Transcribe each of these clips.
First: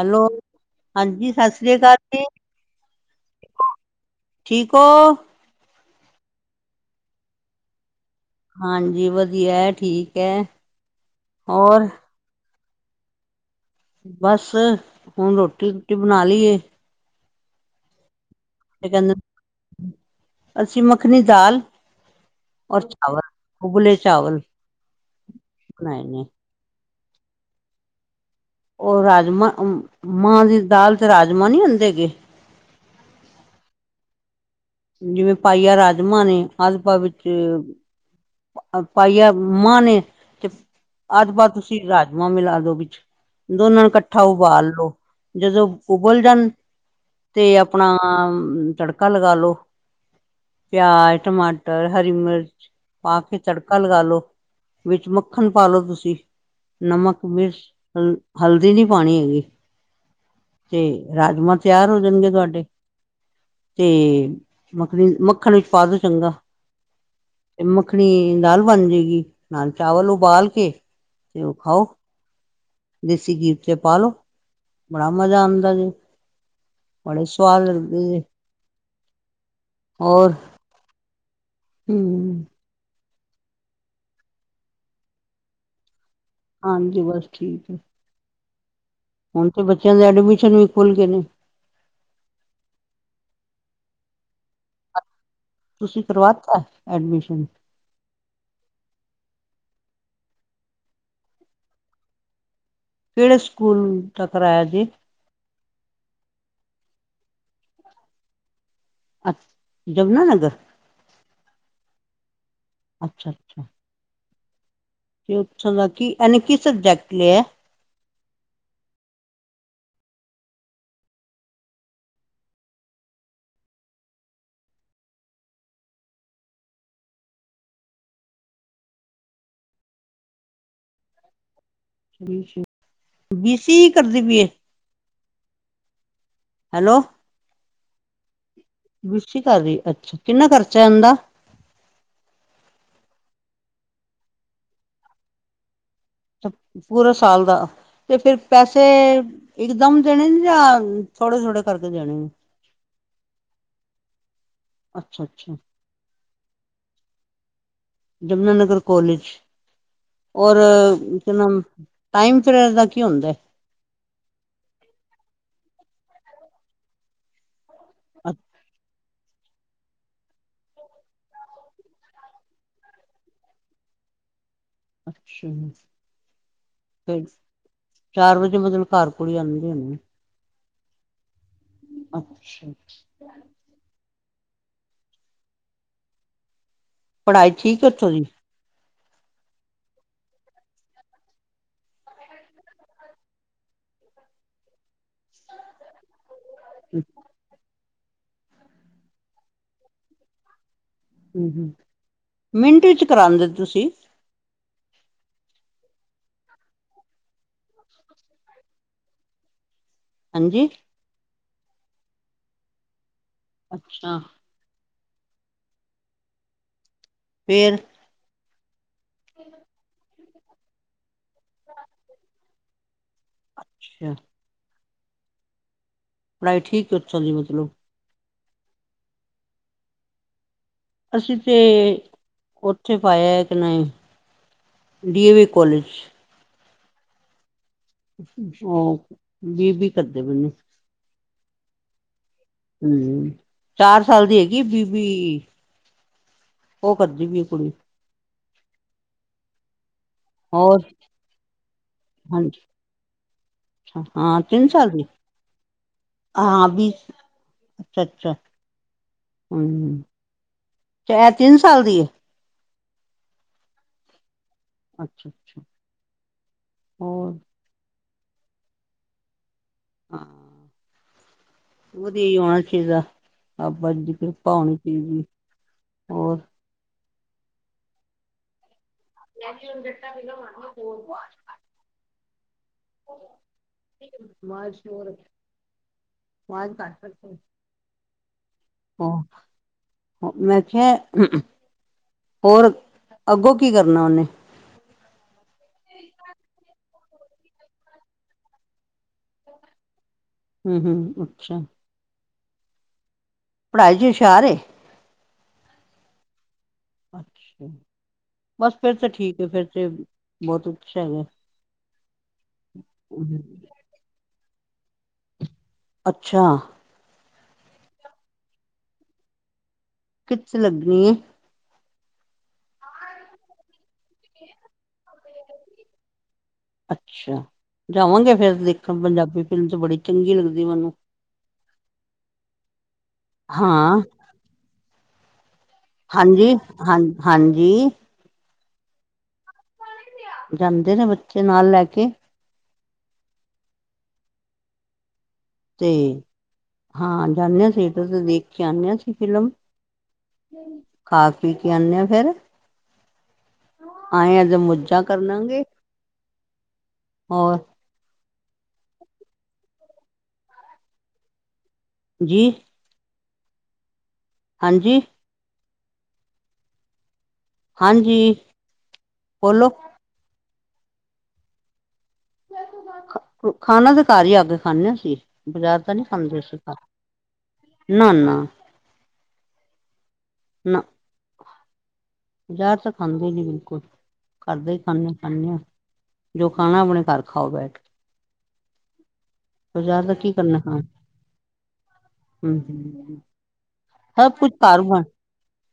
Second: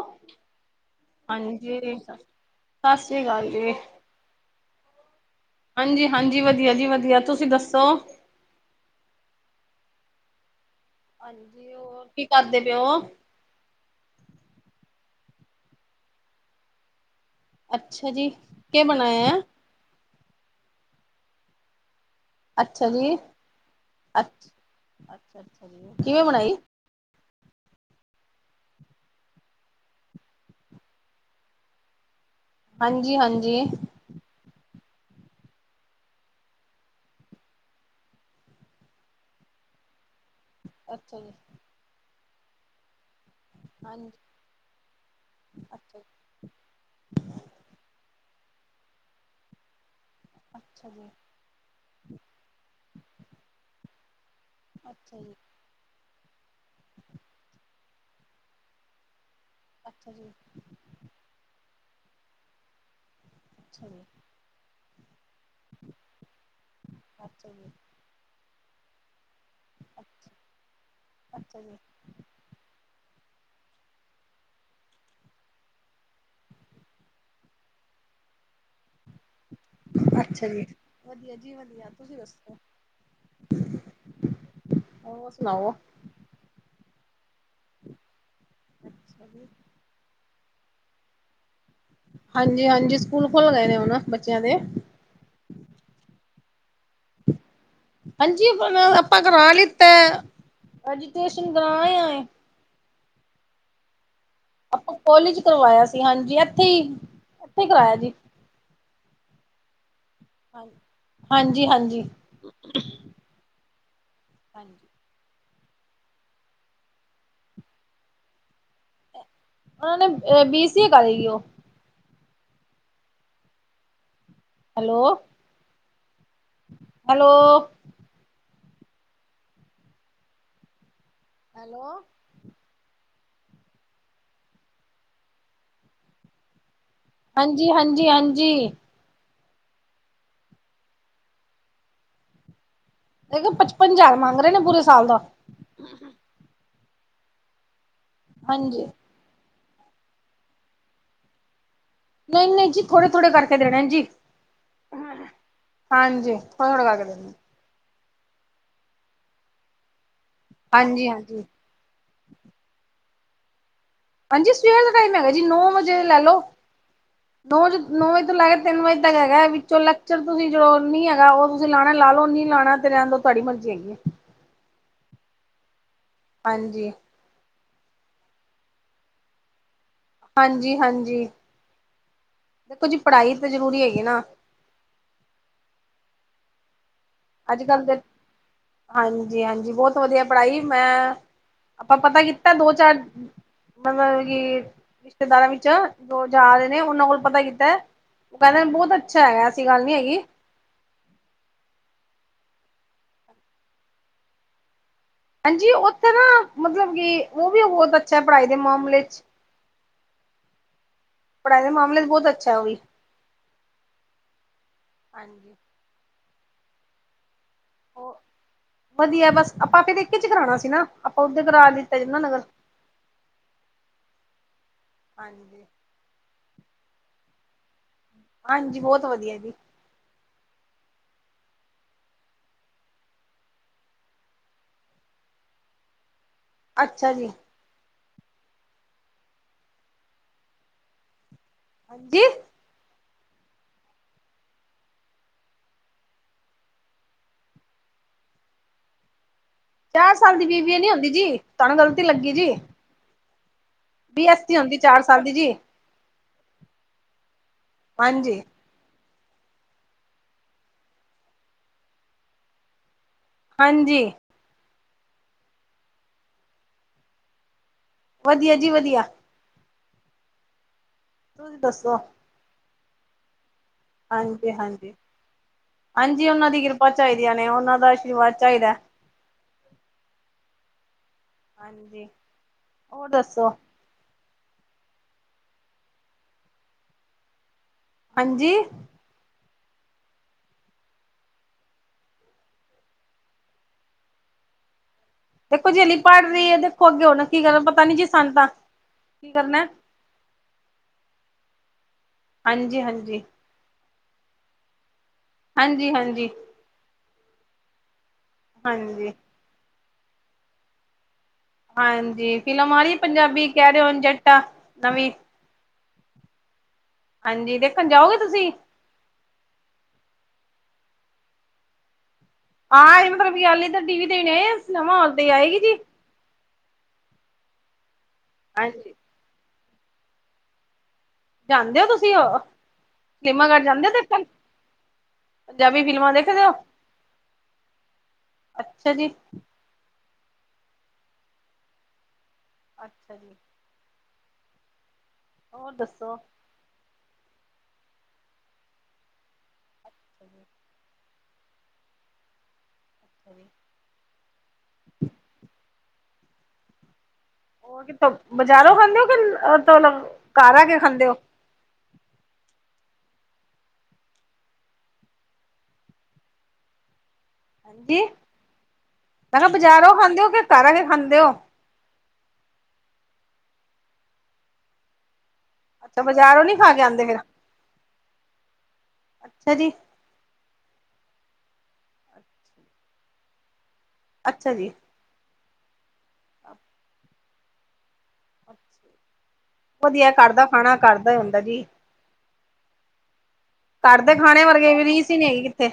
Hello, ਹਾਂਜੀ ਸਤਿ ਸ੍ਰੀ ਅਕਾਲ ਜੀ। ਸ੍ਰੀ ਅਕਾਲ ਜੀ। ਠੀਕ ਹੋ। ਹਾਂਜੀ-ਹਾਂਜੀ ਵਧੀਆ ਜੀ ਵਧੀਆ ਤੁਸੀਂ ਦੱਸੋ? ਹਾਂਜੀ ਵਧੀਆ ਠੀਕ ਐ। ਹਾਂਜੀ ਹੋਰ ਕੀ ਕਰਦੇ ਪਏ ਓ? ਬਸ, ਹੁਣ ਰੋਟੀ-ਰੂਟੀ ਬਣਾ ਲੀਏ। ਅੱਛਾ ਜੀ। ਕੇ ਇਹ ਕਹਿੰਦੇ, ਬਣਾਇਆ? ਅੱਸੀਂ ਮੱਖਣੀ ਦਾਲ। ਔਰ ਅੱਛਾ ਜੀ, ਚਾਵਲ ਉਬਲੇ ਚਾਵਲ ਅੱਛ ਅੱਛਾ-ਅੱਛਾ ਬਣਾਏ ਜੀ। ਕਿਵੇਂ ਨੇ। ਬਣਾਈ? ਉਹ ਰਾਜਮਾਂ ਮਾਂ ਦੀ ਦਾਲ ਤੇ ਰਾਜਮਾਂ ਨਹੀਂ ਹੁੰਦੇ ਹੈਗੇ। ਹਾਂਜੀ, ਹਾਂਜੀ। ਜਿਵੇਂ ਪਾਈਆ ਰਾਜਮਾਂ ਨੇ ਅਧਪਾ ਵਿੱਚ ਪਾਈਆ ਮਾਂ ਨੇ ਤੇ ਅੱਛਾ ਜੀ, ਅੱਧ ਪਾ ਤੁਸੀਂ ਰਾਜਮਾਂ ਮਿਲਾ ਦੋ ਵਿੱਚ। ਦੋਨਾਂ ਨੂੰ ਹਾਂਜੀ, ਇਕੱਠਾ ਉਬਾਲ ਲੋੋ, ਜਦੋਂ ਅੱਛਾ ਜੀ। ਉੱਬਲ ਜਾਣ ਤੇ ਆਪਣਾ ਤੜਕਾ ਲਗਾ ਲੋੋ, ਅੱਛਾ ਜੀ, ਪਿਆਜ, ਟਮਾਟਰ ਮਟਰ, ਹਰੀ ਮਿਰਚ ਪਾ ਕੇ ਤੜਕਾ ਲਗਾ ਲੋ ਵਿੱਚ ਅੱਛਾ ਜੀ, ਮੱਖਣ ਪਾ ਲੋ ਤੁਸੀਂ। ਨਮਕ, ਮਿਰਚ, ਹਲਦੀ ਨੀ ਪਾਉਣੀ ਹੈਗੀ। ਅੱਛਾ ਜੀ ਤੇ ਰਾਜਮਾਂ ਤਿਆਰ ਹੋ ਜਾਣਗੇ ਤੁਹਾਡੇ, ਅੱਛਾ ਤੇ ਜੀ, ਮੱਖਣੀ ਮੱਖਣ ਵਿੱਚ ਪਾ ਦੋ ਚੰਗਾ। ਅੱਛਾ ਤੇ ਜੀ, ਮੱਖਣੀ ਦਾਲ ਬਣ ਜੇਗੀ, ਨਾਲ ਚਾਵਲ ਅੱਛਾ। ਉਬਾਲ ਕੇ ਤੇ ਉਹ ਅੱਛਾ ਜੀ, ਖਾਓ। ਦੇਸੀ ਘੀ ਚ ਪਾਲੋ ਬੜਾ ਮਜ਼ਾ ਆਂਦਾ ਜੇ। ਬੜੇ ਸਵਾਦ ਲਗਦੇ ਜੇ। ਹੋਰ ਅੱਛਾ ਜੀ, ਵਧੀਆ ਜੀ ਵਧੀਆ ਤੁਸੀਂ ਹਮ ਦੱਸੋ [unintelligible] [inaudible] ਹੋਰ ਸੁਣਾਓ। ਹਾਂਜੀ ਬਸ ਠੀਕ ਏ। ਹੁਣ ਤੇ ਬੱਚਿਆਂ ਦੇ ਐਡਮਿਸ਼ਨ ਵੀ ਖੁੱਲ੍ਹ ਗਏ ਨੇ। ਹਾਂਜੀ, ਹਾਂਜੀ ਸਕੂਲ ਖੁੱਲ ਗਏ ਨੇ ਹੁਨ ਬੱਚਿਆਂ ਦੇ। ਤੁਸੀਂ ਕਰਵਾਤਾ ਐਡਮਿਸ਼ਨ। ਹਾਂਜੀ ਆਪਾਂ ਕਰਾ ਲਿੱਤਾ ਐਜੂਕੇਸ਼ਨ ਕਰਾ ਆਏ ਆ। ਕਿਹੜੇ ਸਕੂਲ ਦਾ ਕਰਾਇਆ ਜੇ। ਕੋਲੇਜ ਕਰਵਾਇਆ ਸੀ, ਹਾਂਜੀ ਇੱਥੇ ਹੀ ਇੱਥੇ ਕਰਾਯਾ ਜੀ। ਅੱ ਯਮੁਨਾ ਨਗਰ। ਹਾਂ ਹਾਂਜੀ, ਹਾਂਜੀ। ਅੱਛਾ, ਅੱਛਾਂ। ਹਾਂਜੀ। ਕਿ ਪੁੱਛਨ ਦਾ ਕੀ ਇਹਨੇ ਕੀ ਸਬਜੈਕਟ ਲਿਏ। ਉਹਨਾਂ ਨੇ ਬੀ ਸੀ ਏ ਕਰੀ ਉਹ। Hello. Hello. Hello. B C B C E ਕਰਦੀ ਪਈਏ। ਹੈਲੋ। ਹਾਂਜੀ, ਹਾਂਜੀ, ਹਾਂਜੀ। ਬੀ ਸੀ ਈ ਕਰ ਰਹੀ ਏ ਅੱਛਾ ਕਿੰਨਾ ਖਰਚਾ ਹੈ ਇੰਹਦਾ। ਦੇ ਪਚਪਨ ਹਜ਼ਾਰ ਮੰਗ ਰਹੇ ਨੇ ਪੂਰੇ ਸਾਲ ਦਾ। ਪੂਰਾ ਸਾਲ ਦਾ ਤੇ ਫਿਰ ਪੈਸੇ ਹਾਂਜੀ ਇਕਦਮ ਦੇਣੇਨ ਜਾਂ ਥੋੜੇ, ਥੋੜੇ ਕਰਕੇ ਦੇਣੇਨ। ਨਹੀਂ, ਨਹੀਂ ਜੀ ਥੋੜੇ ਥੋੜੇਕੇ ਦੇਣੇਨ ਜੀ। ਅੱਛਾ ਅੱਛਾ ਹਾਂਜੀ ਥੋੜੇ, ਥੋੜੇ ਕਰ ਕੇ ਦੇਣੇ। ਜਮੁਨਾਾਨਗਰ ਕੋਲੇਜ ਔਰ ਹਾਂਜੀ ਕੇ ਹਾਂਜੀ ਨਾਮ ਟਾਈਮ ਪੀਰੀਅਡ ਦਾ ਕੀ ਹੁੰਦੈ। ਹਾਂਜੀ ਸਵੇਰ ਦਾ ਟਾਈਮ ਹੈਗਾ ਜੀ ਨੌ ਵਜੇ ਲੈ ਲੋ ਨੌ ਵਜੇ ਨੌ ਵਜੇ ਤੋਂ ਲੈਕੇ ਤਿੰਨ ਵਜੇ ਤਕ ਹੈਗਾ ਵਿੱਚੋ ਚਲ ਤੁਸੀਂ ਜੋ ਨੀ ਹੈਗਾ ਉਹ ਤੁਸੀਂ ਲਾਣੈ ਲਾ ਲਓ ਨੀ ਲਾਣਾ ਤੇ ਰਹਿਣ ਦੋ ਤੁਹਾਡੀ ਮਰਜ਼ੀ ਹੈਗੀ ਏ। ਅੱਛਾ ਜੀ ਹਾਂਜੀ ਫ ਚਾਰ ਵਜੇ ਮਤਲਬ ਘਰ ਕੁੜੀ ਆਨਦੀ ਹੋਣੀ ਏਂ ਹਾਂਜੀ ਹਾਂਜੀ ਅੱਛਾ, ਦੇਖੋ ਜੀ ਪੜ੍ਹਾਈ ਤਾਂ ਜ਼ਰੂਰੀ ਹੈਗੀ ਨਾ ਪੜ੍ਹਾਈ ਅੱਜ ਠੀਕ ਕੱਲ੍ਹ ਹੈ ਦੇ ਉੱਥੋਂ ਦੀ? ਹਾਂਜੀ ਹਾਂਜੀ ਬਹੁਤ ਵਧੀਆ ਪੜ੍ਹਾਈ ਮੈਂ ਆਪਾਂ ਪਤਾ ਕੀਤਾ ਦੋ ਚਾਰ ਮਲਬ ਕਿ ਰਿਸ਼ਤੇਦਾਰਾਂ ਵਿੱਚ ਜੋ ਜਾ ਰੇ ਨੇ ਉਹਨਾਂ ਕੋਲ ਪਤਾ ਕੀਤਾ ਉਹ ਕਹਿੰਦੇ ਬਹੁਤ ਅੱਛਾ ਹੈਗਾ ਐਸੀ ਗੱਲ ਨੀ ਹੈਗੀ ਹਮ-ਹਮ ਮਿੰਟ ਵਿੱਚ ਕਰਉਂਦੇ ਤੁਸੀਂ ਹਾਂਜੀ ਉੱਥੇ ਨਾ ਮਤਲਬ ਕਿ ਉਹ ਵੀ ਬਹੁਤ ਅੱਛਾ ਪੜ੍ਹਾਈ ਦੇ ਮਾਮਲੇ ਚ ਹਾਂਜੀ ਪੜ੍ਹਾਈ ਦੇ ਮਾਮਲੇ ਚ ਬਹੁਤ ਅੱਛਾ ੳਹ ਵੀ। ਅੱਛਾ। ਹਾਂਜੀ [unintelligible] ਫਿਰ। [unintelligible] ਵਧੀਆ ਬਸ ਆਪਾਂ ਫਿਰ [unintelligible] ਇੱਕ ਚ ਕਰਾਉਣਾ ਸੀ ਨਾ ਆਪਾਂ ਉਦੇ ਕਰਾ ਲਿੱਤਾ ਜਾਂਦਾ [unintelligible] ਨਗਰ ਅੱਛਾ [unintelligible] ਹਾਂਜੀ ਪੜ੍ਹਾਈ ਠੀਕ ਉੱਥੋਂ ਦੀ ਮਤਲਬ ਹਾਂਜੀ ਬਹੁਤ ਵਧੀਆ ਜੀ ਅਸੀਂ ਤੇ ਉੱਥੇ ਪਾਇਆ ਕਿ ਨਹੀਂ ਡੀਏਵੀ ਕੋਲਜ ਅੱਛਾ ਜੀ ਉਹ ਵੀ ਵੀ ਕਰਦੇ ਬਨੇ [unintelligible] ਜੀ ਹਮ ਚਾਰ ਸਾਲ ਦੀ ਹੈਗੀ ਬੀਬੀ ਉਹ ਕਰਦੀ ਪੀਏ ਕੁੜੀ ਚਾਰ ਸਾਲ ਦੀ ਹੋਰ ਬੀਬੀਏ ਨੀ ਹੁੰਦੀ ਜੀ ਤੁਹਾਨੂੰ ਗਲਤੀ ਲੱਗੀ ਜੀ ਹਾਂਜੀ ਬੀ ਐਸ ਹਾਂ ਸੀ ਤਿੰਨ ਹੁੰਦੀ ਸਾਲ ਚਾਰ ਦੀ ਜੀ ਹਾਂ ਬੀ ਅੱਛਾ ਅੱਛਾ ਹਾਂਜੀ ਹ [unintelligible] ਤਿੰਨ ਸਾਲ ਦੀ ਹੈ ਹਾਂਜੀ ਅੱਛਾ-ਅੱਛਾ ਹੋਰ ਵਧੀਆ ਜੀ ਵਧੀਆ ਤੁਸੀਂ ਦੱਸੋ ਵਧੀਆ ਹੀ ਹੋਣਾ ਚਾਹੀਦਾ ਬਾਬਾ ਜੀ ਦੀ ਹਾਂਜੀ ਕਿਰਪਾ ਹੋਣੀ ਹਾਂਜੀ। ਚਾਹੀਦੀ ਏ ਹੋਰ ਾਂ [unintelligible] ਚਾਹੀਦੀਆਂ ਨੇ ਉਹਨਾਂ ਦਾ ਆਸ਼ੀਰਵਾਦ ਚਾਹੀਦਾ ਐ ਯਕੀ ਉਹਨ ਬਟ ਵੀਨ ਮਨਾ ਹੋੋਵਾ [unintelligible] ਹਾਂਜੀ ਹੋਰ ਦੱਸੋ ਜ਼ ਸ਼ਰ [unintelligible] ਵਾਜ ਘੱਟ ਰੱਖ ਹਾਂਜੀ ਉਹ ਮੈਂ ਕਿਹਾ ਹੋਰ ਅੱਗੋਂ ਕੀ ਕਰਨਾ ਉਹਨੇ ਦੇਖੋ ਜੇਲੀ ਪੜ੍ਹ ਰਹੀ ਹੈ ਦੇਖੋ ਅੱਗੇ ਹਣਾ ਕੀ ਕਰਨਾ ਪਤਾ ਨੀ ਜੀ ਸਾਨ ਤਾਂ ਕੀ ਕਰਨਾ ਐ ਹਮ ਹਮ ਅੱਛਾ ਹਾਂਜੀ-ਹਾਂਜੀ ਪੜ੍ਹਾਈ ਜੀ ਹੁਸ਼ਿਆਰ ਏ? ਹਾਂਜੀ ਹਾਂਜੀ ਅੱਛਾ ਬਸ ਫਿਰ ਤਾਂ ਹਾਂਜੀ ਠੀਕ ਹੈ ਫੇਿਰ ਤੇ ਬਹੁਤ ਉਛਾ ਹੈਗਾ। ਹਾਂਜੀ ਫਿਲਮ ਆਹੀ ਪੰਜਾਬੀ ਕਹਿ ਰਹੇ ਹੋਣ ਜੱਟਾ ਨਵੀਂ। ਅੱਛਾ ਹਾਂਜੀ, ਦੇਖਣ ਜਾਓਗੇ ਤੁਸੀਂ? ਕਿੱਥ ਲੱਗਣੀ ਏ? ਆ, ਇਹ ਮਤਲਬ ਗੱਲ ਇੱਰ ਟੀ ਵੀ ਤੇ ਆ ਸਨਮਾ ਹਾਲ ਤੇ ਆਏਗੀ ਜੀ। ਅੱਛਾ। ਜਾਵਾਂਗੇ ਫੇਰ ਹਾਂਜੀ ਦੇਖਣ ਪੰਜਾਬੀ ਫਿਲਮ ਤੇ ਬੜੀ ਚੰਗੀ ਲੱਗਦੀ ਮੈਨੂੰ। ਜਾਂਦੇ ਹੋ ਤੁਸੀਂ ਸਿਨੇਮਾਘਰ ਜਾਂਦੇ ਹੋ ਹਾਂ ਦੇਖਣ। ਪੰਜਾਬੀ ਫਿਲਮਾਂ ਦੇਖਦੇ ਹਾਂਜੀ ਹੋ ਹਾਂ ਹਾਂਜੀ ਅੱਛਾ ਜੀ ਜਾਂਦੇ ਨੇ ਬੱਚੇ ਨਾਲ ਲੈ ਕੇ ਅੱਛਾ ਜੀ, [unintelligible] ਹੋਰ ਤੇ ਦੱਸੋ ਹਾਂ ਜਾਨੇ ਆ ਥੀਏਟਰ ਚ ਦੇਖ ਕੇ ਆਨੇ ਹਾਂ ਅਸੀਂ ਫਿਲਮ ਖਾ ਪੀਕੇ ਆਨੇ ਆ ਫੇਰ ਹਜੀ [inaudible] ਆਏਂ ਅੱਜ ਮੁੱਝਾਂ ਕਰ ਲਾਂਗੇ ਹੋਰ ਕਿਥੋਂ ਬਜ਼ਾਰੋਂ ਖਾਂਦੇ ਹੋ ਕਿਲ [unintelligible] ਘਰ ਆ ਕੇ ਖਾਂਦੇ ਹੋ ਜੀ ਹਾਂਜੀ। ਹਾਂਜੀ, ਮੈਂ ਕਿਹਾ ਬੋਲੋ ਬਜ਼ਾਰੋਂ ਖਾਂਦੇ ਹੋ ਕਿ ਘਰੋ ਕੇ ਖਾਂਦੇ ਹੋ? ਖਾਣਾ ਤੇ ਘਰ ਹੀ ਆ ਕੇ ਖਾਂਦੇ ਹਾਂ। ਬਜ਼ਾਰ ਤਾਂ ਅੱਛਾ ਨਹੀਂ ਬਜ਼ਾਰੋਂ ਨੀ ਖਾ ਖਾਂਦੇ। ਕੇ ਆਂਦੇ ਫਿਰ ਨਾ- ਨਾ। ਅੱਛਾ ਜੀ। ਨਾ। ਬਜ਼ਾਰ ਤਾਂ ਖਾਂਦੇ ਨੀ ਬਿਲਕੁਲ, ਅੱਛਾ ਜੀ। ਘਰਦੇ ਹੀ ਖਾਂਦੇ- ਖਾਂਦੇ। ਜੋ ਖਾਣਾ ਆਪਣੇ ਘਰ ਖਾਓ ਬੈਠ। ਬਾਜ਼ਾਰ ਵਧੀਆ ਘਰ ਕੀ ਦਾ ਖਾਣਾ ਘਰਦਾ ਹੀ ਹੁੰਦਾ ਜੀ। ਹੂੰ- ਹੂੰ, ਘਰਦੇ ਖਾਣੇ ਵਰਗੇ ਵੀ ਰੀ ਸੀ ਨੀ ਹੈਗੀ ਕਿੱਥੇ।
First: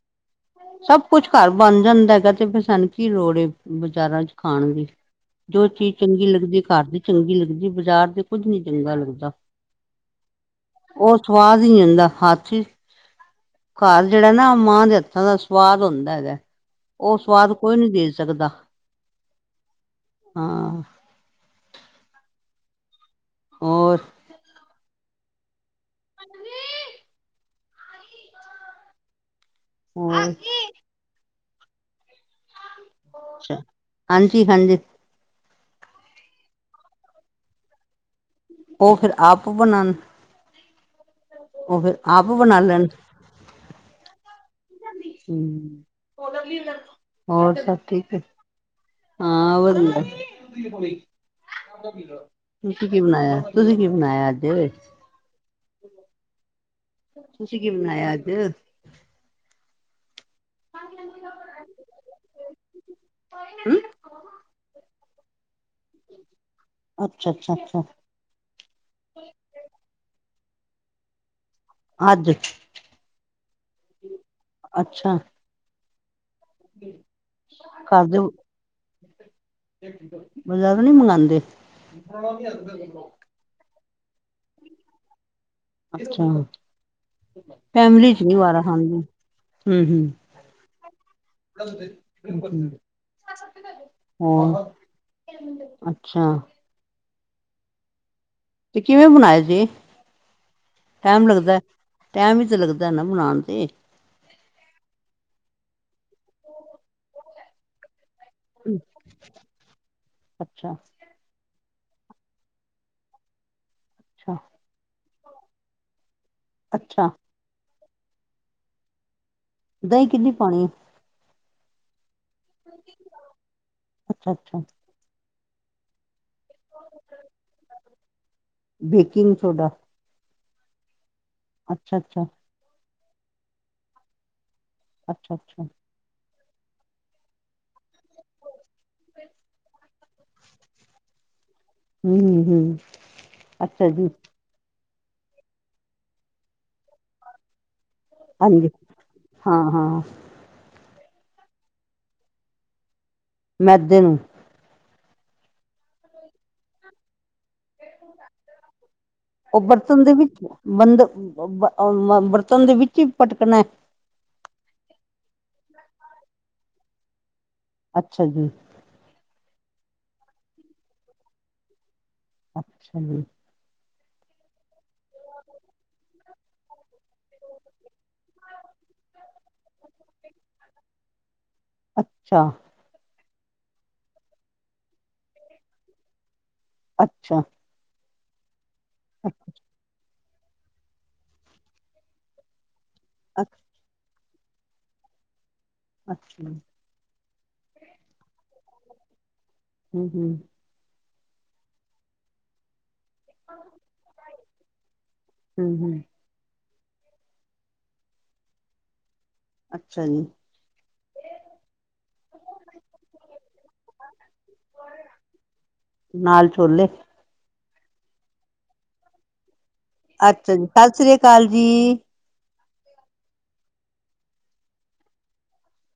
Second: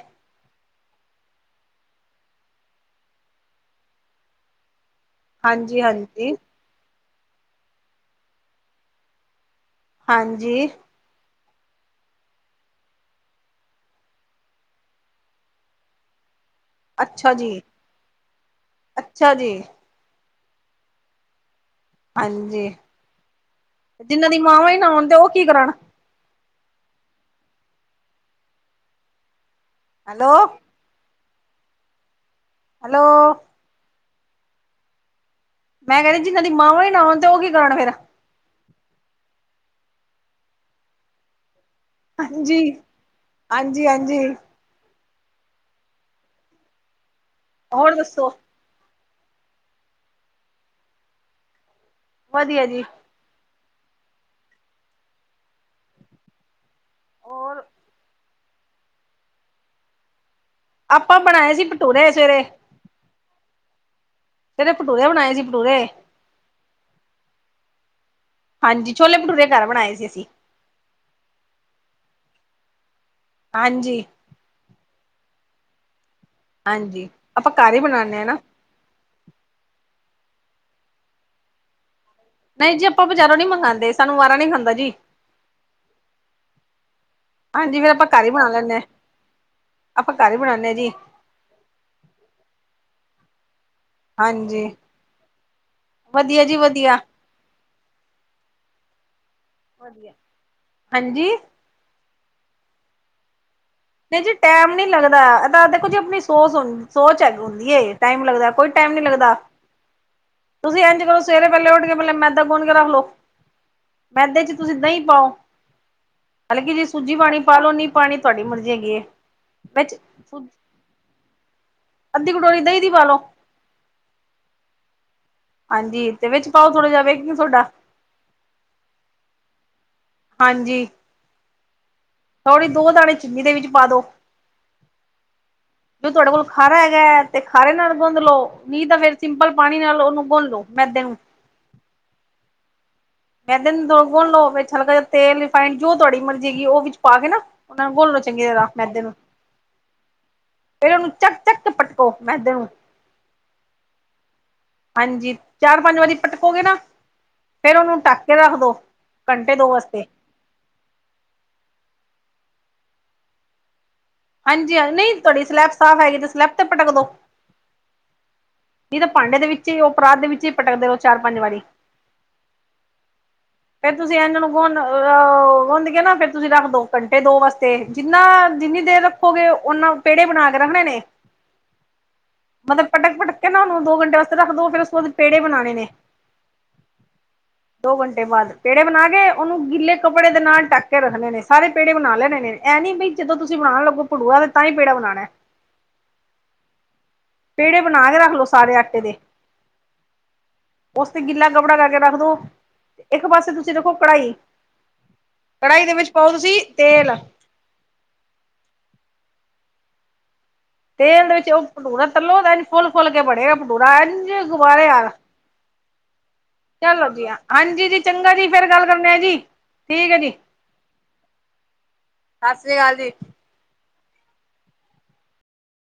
ਸਭ ਕੁੱਛ ਘਰ ਬਣ ਜਾਂਦਾ ਹੈਗਾ। ਤੇ ਫਿਰ ਸਾਨੂੰ ਕੀ ਲੋੜ ਬਜ਼ਾਰਾਂ ਚ' ਖਾਣ ਦੀ। ਜੋ ਹਾਂਜੀ, ਚੀਜ਼ ਚੰਗੀ ਹਾਂਜੀ, ਲੱਗਦੀ ਘਰ ਦੀ ਚੰਗੀ ਲੱਗਦੀ ਬਾਜ਼ਾਰ ਦੇ ਕੁੱਝ ਨਹੀਂ ਚੰਗਾ ਲੱਗਦਾ। ਹਾਂਜੀ। ਉਹ ਸਵਾਦ ਹੀ ਹੁੰਦਾ ਹੱਥ ਦੀ ਘਰ ਜਿਹੜਾ ਨਾ ਮਾਂ ਦੇ ਹੱਥਾਂ ਦਾ ਸਵਾਦ ਹੁੰਦਾ ਹੈਗਾ। ਉਹ ਅੱਛਾ ਸਵਾਦ ਜੀ, ਕੋਈ ਨੀ ਦੇ ਸਕਦਾ ਅੱਛਾ ਜੀ, ਹਾਂ। ਹਾਂਜੀ, ਹੋਰ ਜਿੰਹਨਾਂ ਦੀ ਮਾਵਾ ਹੀ ਨਾ ਆਉਣ ਤੇ ਉਹ ਕੀ ਕਰਨ। ਹਾਂਜੀ। ਹਾਂ। ਹੈਲੋ, ਹੈਲੋ, ਹਾਂਜੀ- ਹਾਂਜੀ। ਮੈਂ ਕਹਿੰਦੀ ਜਿਹਨ੍ਹਾਂ ਦੀ ਮਾਵਾਂ ਹੀ ਨਾ ਆਉਣ ਤੇ ਉਹ ਕੀ ਕਰਨ ਫਿਰ। ਉਹ ਫੇਰ ਆਪ ਬਣਾਣ। ਉਹ ਫਿਰ ਆਪ ਬਣਾ ਹਾਂਜੀ। ਲੈਣ ਹਾਂਜੀ -ਹਾਂਜੀ, ਹੂੰ, ਹੋਰ ਸਭ ਠੀਕ ਹੈ। ਹਾਂ ਉਹ ਦਿੰਦਾ। ਵਧੀਆ ਜੀ। ਤੁਸੀ ਕੀ ਬਣਾਇਆ? ਤੁਸੀਂ ਕੀ ਬਣਾਇਆ ਅੱਜ? ਤੁਸ ਹੋਰ ਕੀ ਬਣਾਇਆ ਅੱਜ? ਆਪਾਂ ਬਣਾਏ ਸੀ ਪਟੂਰੇ ਸਵੇਰੇ। ਹਮ। ਸਵੇਰੇ ਪਟੂਰੇ ਬਣਾਏ ਸੀ ਪਟੂਰੇ। ਅੱਛਾ- ਅੱਛਾ -ਅੱਛਾ। ਹਾਂਜੀ। ਛੋਲੇ- ਭਟੂਰੇ ਘਰ ਬਣਾਏ ਸੀ ਅਸੀਂ। ਹਜ। ਹਾਂਜੀ। ਅੱਛਾ। ਹਾਂਜੀ ਆਪਾਂ ਘਰ ਹੀ ਬਣਾਣੇ ਹਾਂ ਨਾ ਬਜ਼ਾਰੋਂ ਨਹੀਂ ਮੰਗਵਾਦੇ [unintelligible] ਨਹੀਂ ਜੀ, ਆਪਾਂ ਬਾਰੋਂ ਨੀ ਮੰਗਉਦੇ। ਸਾਨੂੰ ਮਾਰਾ ਨੀ ਖਾਂਦਾ ਜੀ। ਅੱਛਾ। ਹਾਂਜੀ ਫੇਰ ਆਪਾਂ ਫੈਮਲੀ ਚ' ਘਰ ਹੀ ਨਹੀਂ ਬਣਾ ਵਾਰਾ ਲੈਂਦੇ ਹਾਂ ਖਾਂਦਾ। ਹ ਹਮ ਆਪਾਂ ਘਰ ਹੀ ਬਣਾਉਦੇ ਹਾਂ ਜੀ -ਹਮ [inaudible] ਹੋ, ਹਾਂਜੀ ਅੱਛਾ। ਵਧੀਆ ਜੀ ਵਧੀਆ। ਤੇ ਕਿਵੇਂ ਬਣਾਏ ਸੀ। ਵਧੀਆ ਟਾਈਮ ਹਾਂਜੀ ਲੱਗਦਾ। ਟਾਈਮ ਹੀ ਤੇ ਲੱਗਦਾ ਨਾ ਬਣਾਉਣ ਤੇ। ਨਹੀਂ ਜੀ ਟੈਮ ਨੀ ਲੱਗਦਾ। ਇਹਦ ਦੇਖੋ ਜੀ ਆਪਣੀ ਸੋਚ ਹ ਸੋਚ ਹੈਗੀ ਹੁੰਦੀ। ਟਾਈਮ ਲੱਗਦਾ ਕੋਈ ਟਾਈਮ ਨੀ ਲੱਗਦਾ ਅੱਛਾ ਤੁਸੀਂ ਇੰਝ ਕਰੋ ਸਵੇਰੇ ਪਹਿਲੇ ਉੱਠ ਕੇ ਪਹਿਲੇ ਮੈਦਾ ਗੁਣ ਕੇ ਰੱਖ ਲਓ ਅੱਛਾ ਮੈਦੇ ਚ ਤੁਸੀਂ ਦਹੀਂ ਪਾਓ। ਹਲਕੀ ਜੀ ਅੱਛਾ ਸੂਜੀ ਪਾਣੀ ਪਾ ਲੋ ਨੀ ਪਾਣੀ ਤੁਹਾਡੀ ਮਰਜ਼ੀ ਹੈਗੀ ਏ ਦਹੀਂ ਕਿੰਨੀ ਪਾਣੀ ਨੇ? ਅੱਧੀ ਕਟੋਰੀ ਦਹੀਂ ਦੀ ਪਾਲੋ। ਅੱਛਾ-ਅੱਛਾ। ਹਾਂਜੀ ਤੇ ਵਿੱਚ ਪਾਓ ਥੋੜ੍ਹਾ ਜਿਹਾ ਬੇਕਿੰਗ ਸੋਡਾ ਬੇਕਿੰਗ ਸੋਡਾ। ਹਾਂਜੀ। ਅੱਛਾ-ਅੱਛਾ। ਥੋੜੀ ਦੋ ਦਾਣੇ ਚੀਨੀ ਦੇ ਵਿੱਚ ਪਾ ਦੋ ਅੱਛਾ-ਅੱਛਾ। ਜੋ ਤੁਹਾਡੇ ਕੋਲ ਖਾਰਾ ਹੈਗਾ ਹੈ ਤੇ ਖਾਰੇ ਨਾਲ ਗੁੰਦ ਲ ਲੋ ਨੀ ਤਾਂ ਫਿਰ ਸਿੰਪਲ ਪਾਣੀ ਨਾਲ ਉਹਨੂੰ ਗੁੰਨ ਲੋ ਮੈਦੇ ਨੂੰ ਹੂੰ-ਹੂੰ ਮੈਂਦੇ ਨੂੰ ਗੁਣ‌ ਲੋ‌ ਵਿੱਚ ਹਲਕਾ ਜਿਹਾ ਤੇਲ ਰਿਫਾਈੰਡ ਜੋ ਤੁਹਾਡੀ ਮਰਜ਼ੀ ਹੈਗੀ ਉਹ ਵਿੱਚ ਪਾ ਕੇ ਨਾ ਉਹਨਾ ਨੂੰ ਗੁਣ ਲੋ। ਚੰਗੀ ਤਰ੍ਹਾਂ ਹਾਂਜੀ ਮੈਦੇ ਨੂੰ ਹਾਂ ਹਾਂ ਫਿਰ ਉਹਨੂੰ ਚੱਕ-ਚੱਕ ਕੇ ਪਟਕੋ ਮੈਦੇ ਨੂੰ ਮੈਦੇ ਨੂੰ ਹਾਂਜੀ ਚਾਰ-ਪੰਜ ਵਾਰੀ ਪਟਕੋਗੇ ਨਾ ਫੇਿਰ ਉਹਨੂੰ ਟੱਕ ਕੇ ਰੱਖ ਦੋ। ਘੰਟੇ ਉਹ ਦੋ ਬਰਤਨ ਵਾਸਤੇ ਦੇ ਵਿੱਚ ਬੰਦ ਬਰਤਨ ਦੇ ਵਿੱਚ ਹੀ ਪਟਕਣਾ ਹਾਂਜੀ ਹ ਨਹੀਂ ਤੁਹਾਡੀ ਸਲੈਬ ਸਾਫ਼ ਹੈਗੀ ਤੇ ਸਲੈਬ ਤੇ ਪਟਕ ਦੋ ਅੱਛਾ ਜੀ। ਨਹੀਂ ਤਾਂ ਭਾਂਡੇ ਦੇ ਵਿੱਚ ਹੀ ਉਹ ਪਰਾਤ ਦੇ ਵਿੱਚ ਹੀ ਪਟਕਦੇ ਰਹੋ ਚਾਰ-ਪੰਜ ਵਾਰੀ। ਅੱਛਾ ਜੀ। ਫੇਰ ਤੁਸੀਂ ਇਹਨਾਂ ਨੂੰ ਗੁਨਦ ਅਹ ਗੁਨਦ ਕੇ ਨਾ ਫੇਰ ਤੁਸੀਂ ਰੱਖ ਦੋ ਘੰਟੇ ਦੋ ਵਾਸਤੇ ਜਿੰਨਾ ਜਿੰਨੀ ਦੇਰ ਰੱਖ ਕੇ ਉਹਨਾਂ ਪੇੜੇ ਬਣਾ ਕੇ ਰੱਖਣੇ ਨੇ ਅੱਛਾ। ਮਤਲਬ ਪਟਕ-ਪਟਕ ਕੇ ਨਾ ਉਹਨੂੰ ਦੋ ਘੰਟੇ ਵਾਸਤੇ ਰੱਖ ਦੋ ਫੇਰ ਉਹਦੇ ਪੇੜੇ ਬਣਾਣੇ ਨੇ ਅੱਛਾ। ਦੋ ਘੰਟੇ ਬਾਅਦ ਪੇੜੇ ਬਣਾ ਕੇ ਅੱਛਾ ਉਹਨੂੰ ਗਿੱਲੇ ਕੱਪੜੇ ਦੇ ਨਾਲ ਟੱਕ ਕੇ ਰੱਖਣੇ ਨੇ ਸਾਰੇ ਪੇੜੇ ਬਣਾ ਲੈਣੇ ਨੇ ਇਹ ਨੀ ਵੀ ਜਦੋਂ ਤੁਸੀਂ ਬਣਾਣ ਲੱਗੋ। ਭਠੂਰਾ ਤੇ ਤਾਂ ਹੀ ਪੇੜਾ ਬਣਾਣਾ ਅੱਛਾ ਪੇੜੇ ਬਣਾ ਕੇ ਰੱਖ ਲਓ ਸਾਰੇ ਆਟੇ ਦੇ। ਹੂੰ-ਹੂੰ। ਉਸ ਤੇ ਗਿੱਲਾ ਕੱਪੜਾ ਕਰਕੇ ਰੱਖ ਦੋ ਇੱਕ ਪਾਸੇ ਤੁਸੀਂ ਰਖੋ ਕੜਾਹੀ ਹੂੰ ਕੜਾਹੀ ਦੇ ਹੂੰ ਵਿੱਚ ਪਾਓ ਤੁਸੀਂ ਤੇਲ ਅੱਛਾ ਜੀ। ਤੇਲ ਦੇ ਵਿੱਚ ਉਹ ਭਠੂਰਾ ਤਲੋ ਦਾ ਫੁੱਲ-ਫੁੱਲ ਕੇ ਬਣੇਗਾ ਭਠੂਰਾ ਐੰਝ। ਗੁਬਾਰੇ ਆਂਦਾ ਨਾਲ ਛੋਲੇ ਚੱਲੋ ਗਿਆ। ਹਾਂਜੀ ਜੀ ਚੰਗਾ ਜੀ ਫੇਿਰ ਗੱਲ ਕਰਨੇ ਆ ਜੀ ਠੀਕ ਹੈ ਅੱਛਾ ਜੀ ਸਤਿ ਸ੍ਰੀ ਅਕਾਲ ਜੀ। ਸਸਿ ਸ਼੍ਰੀ ਕਾਲ ਜੀ।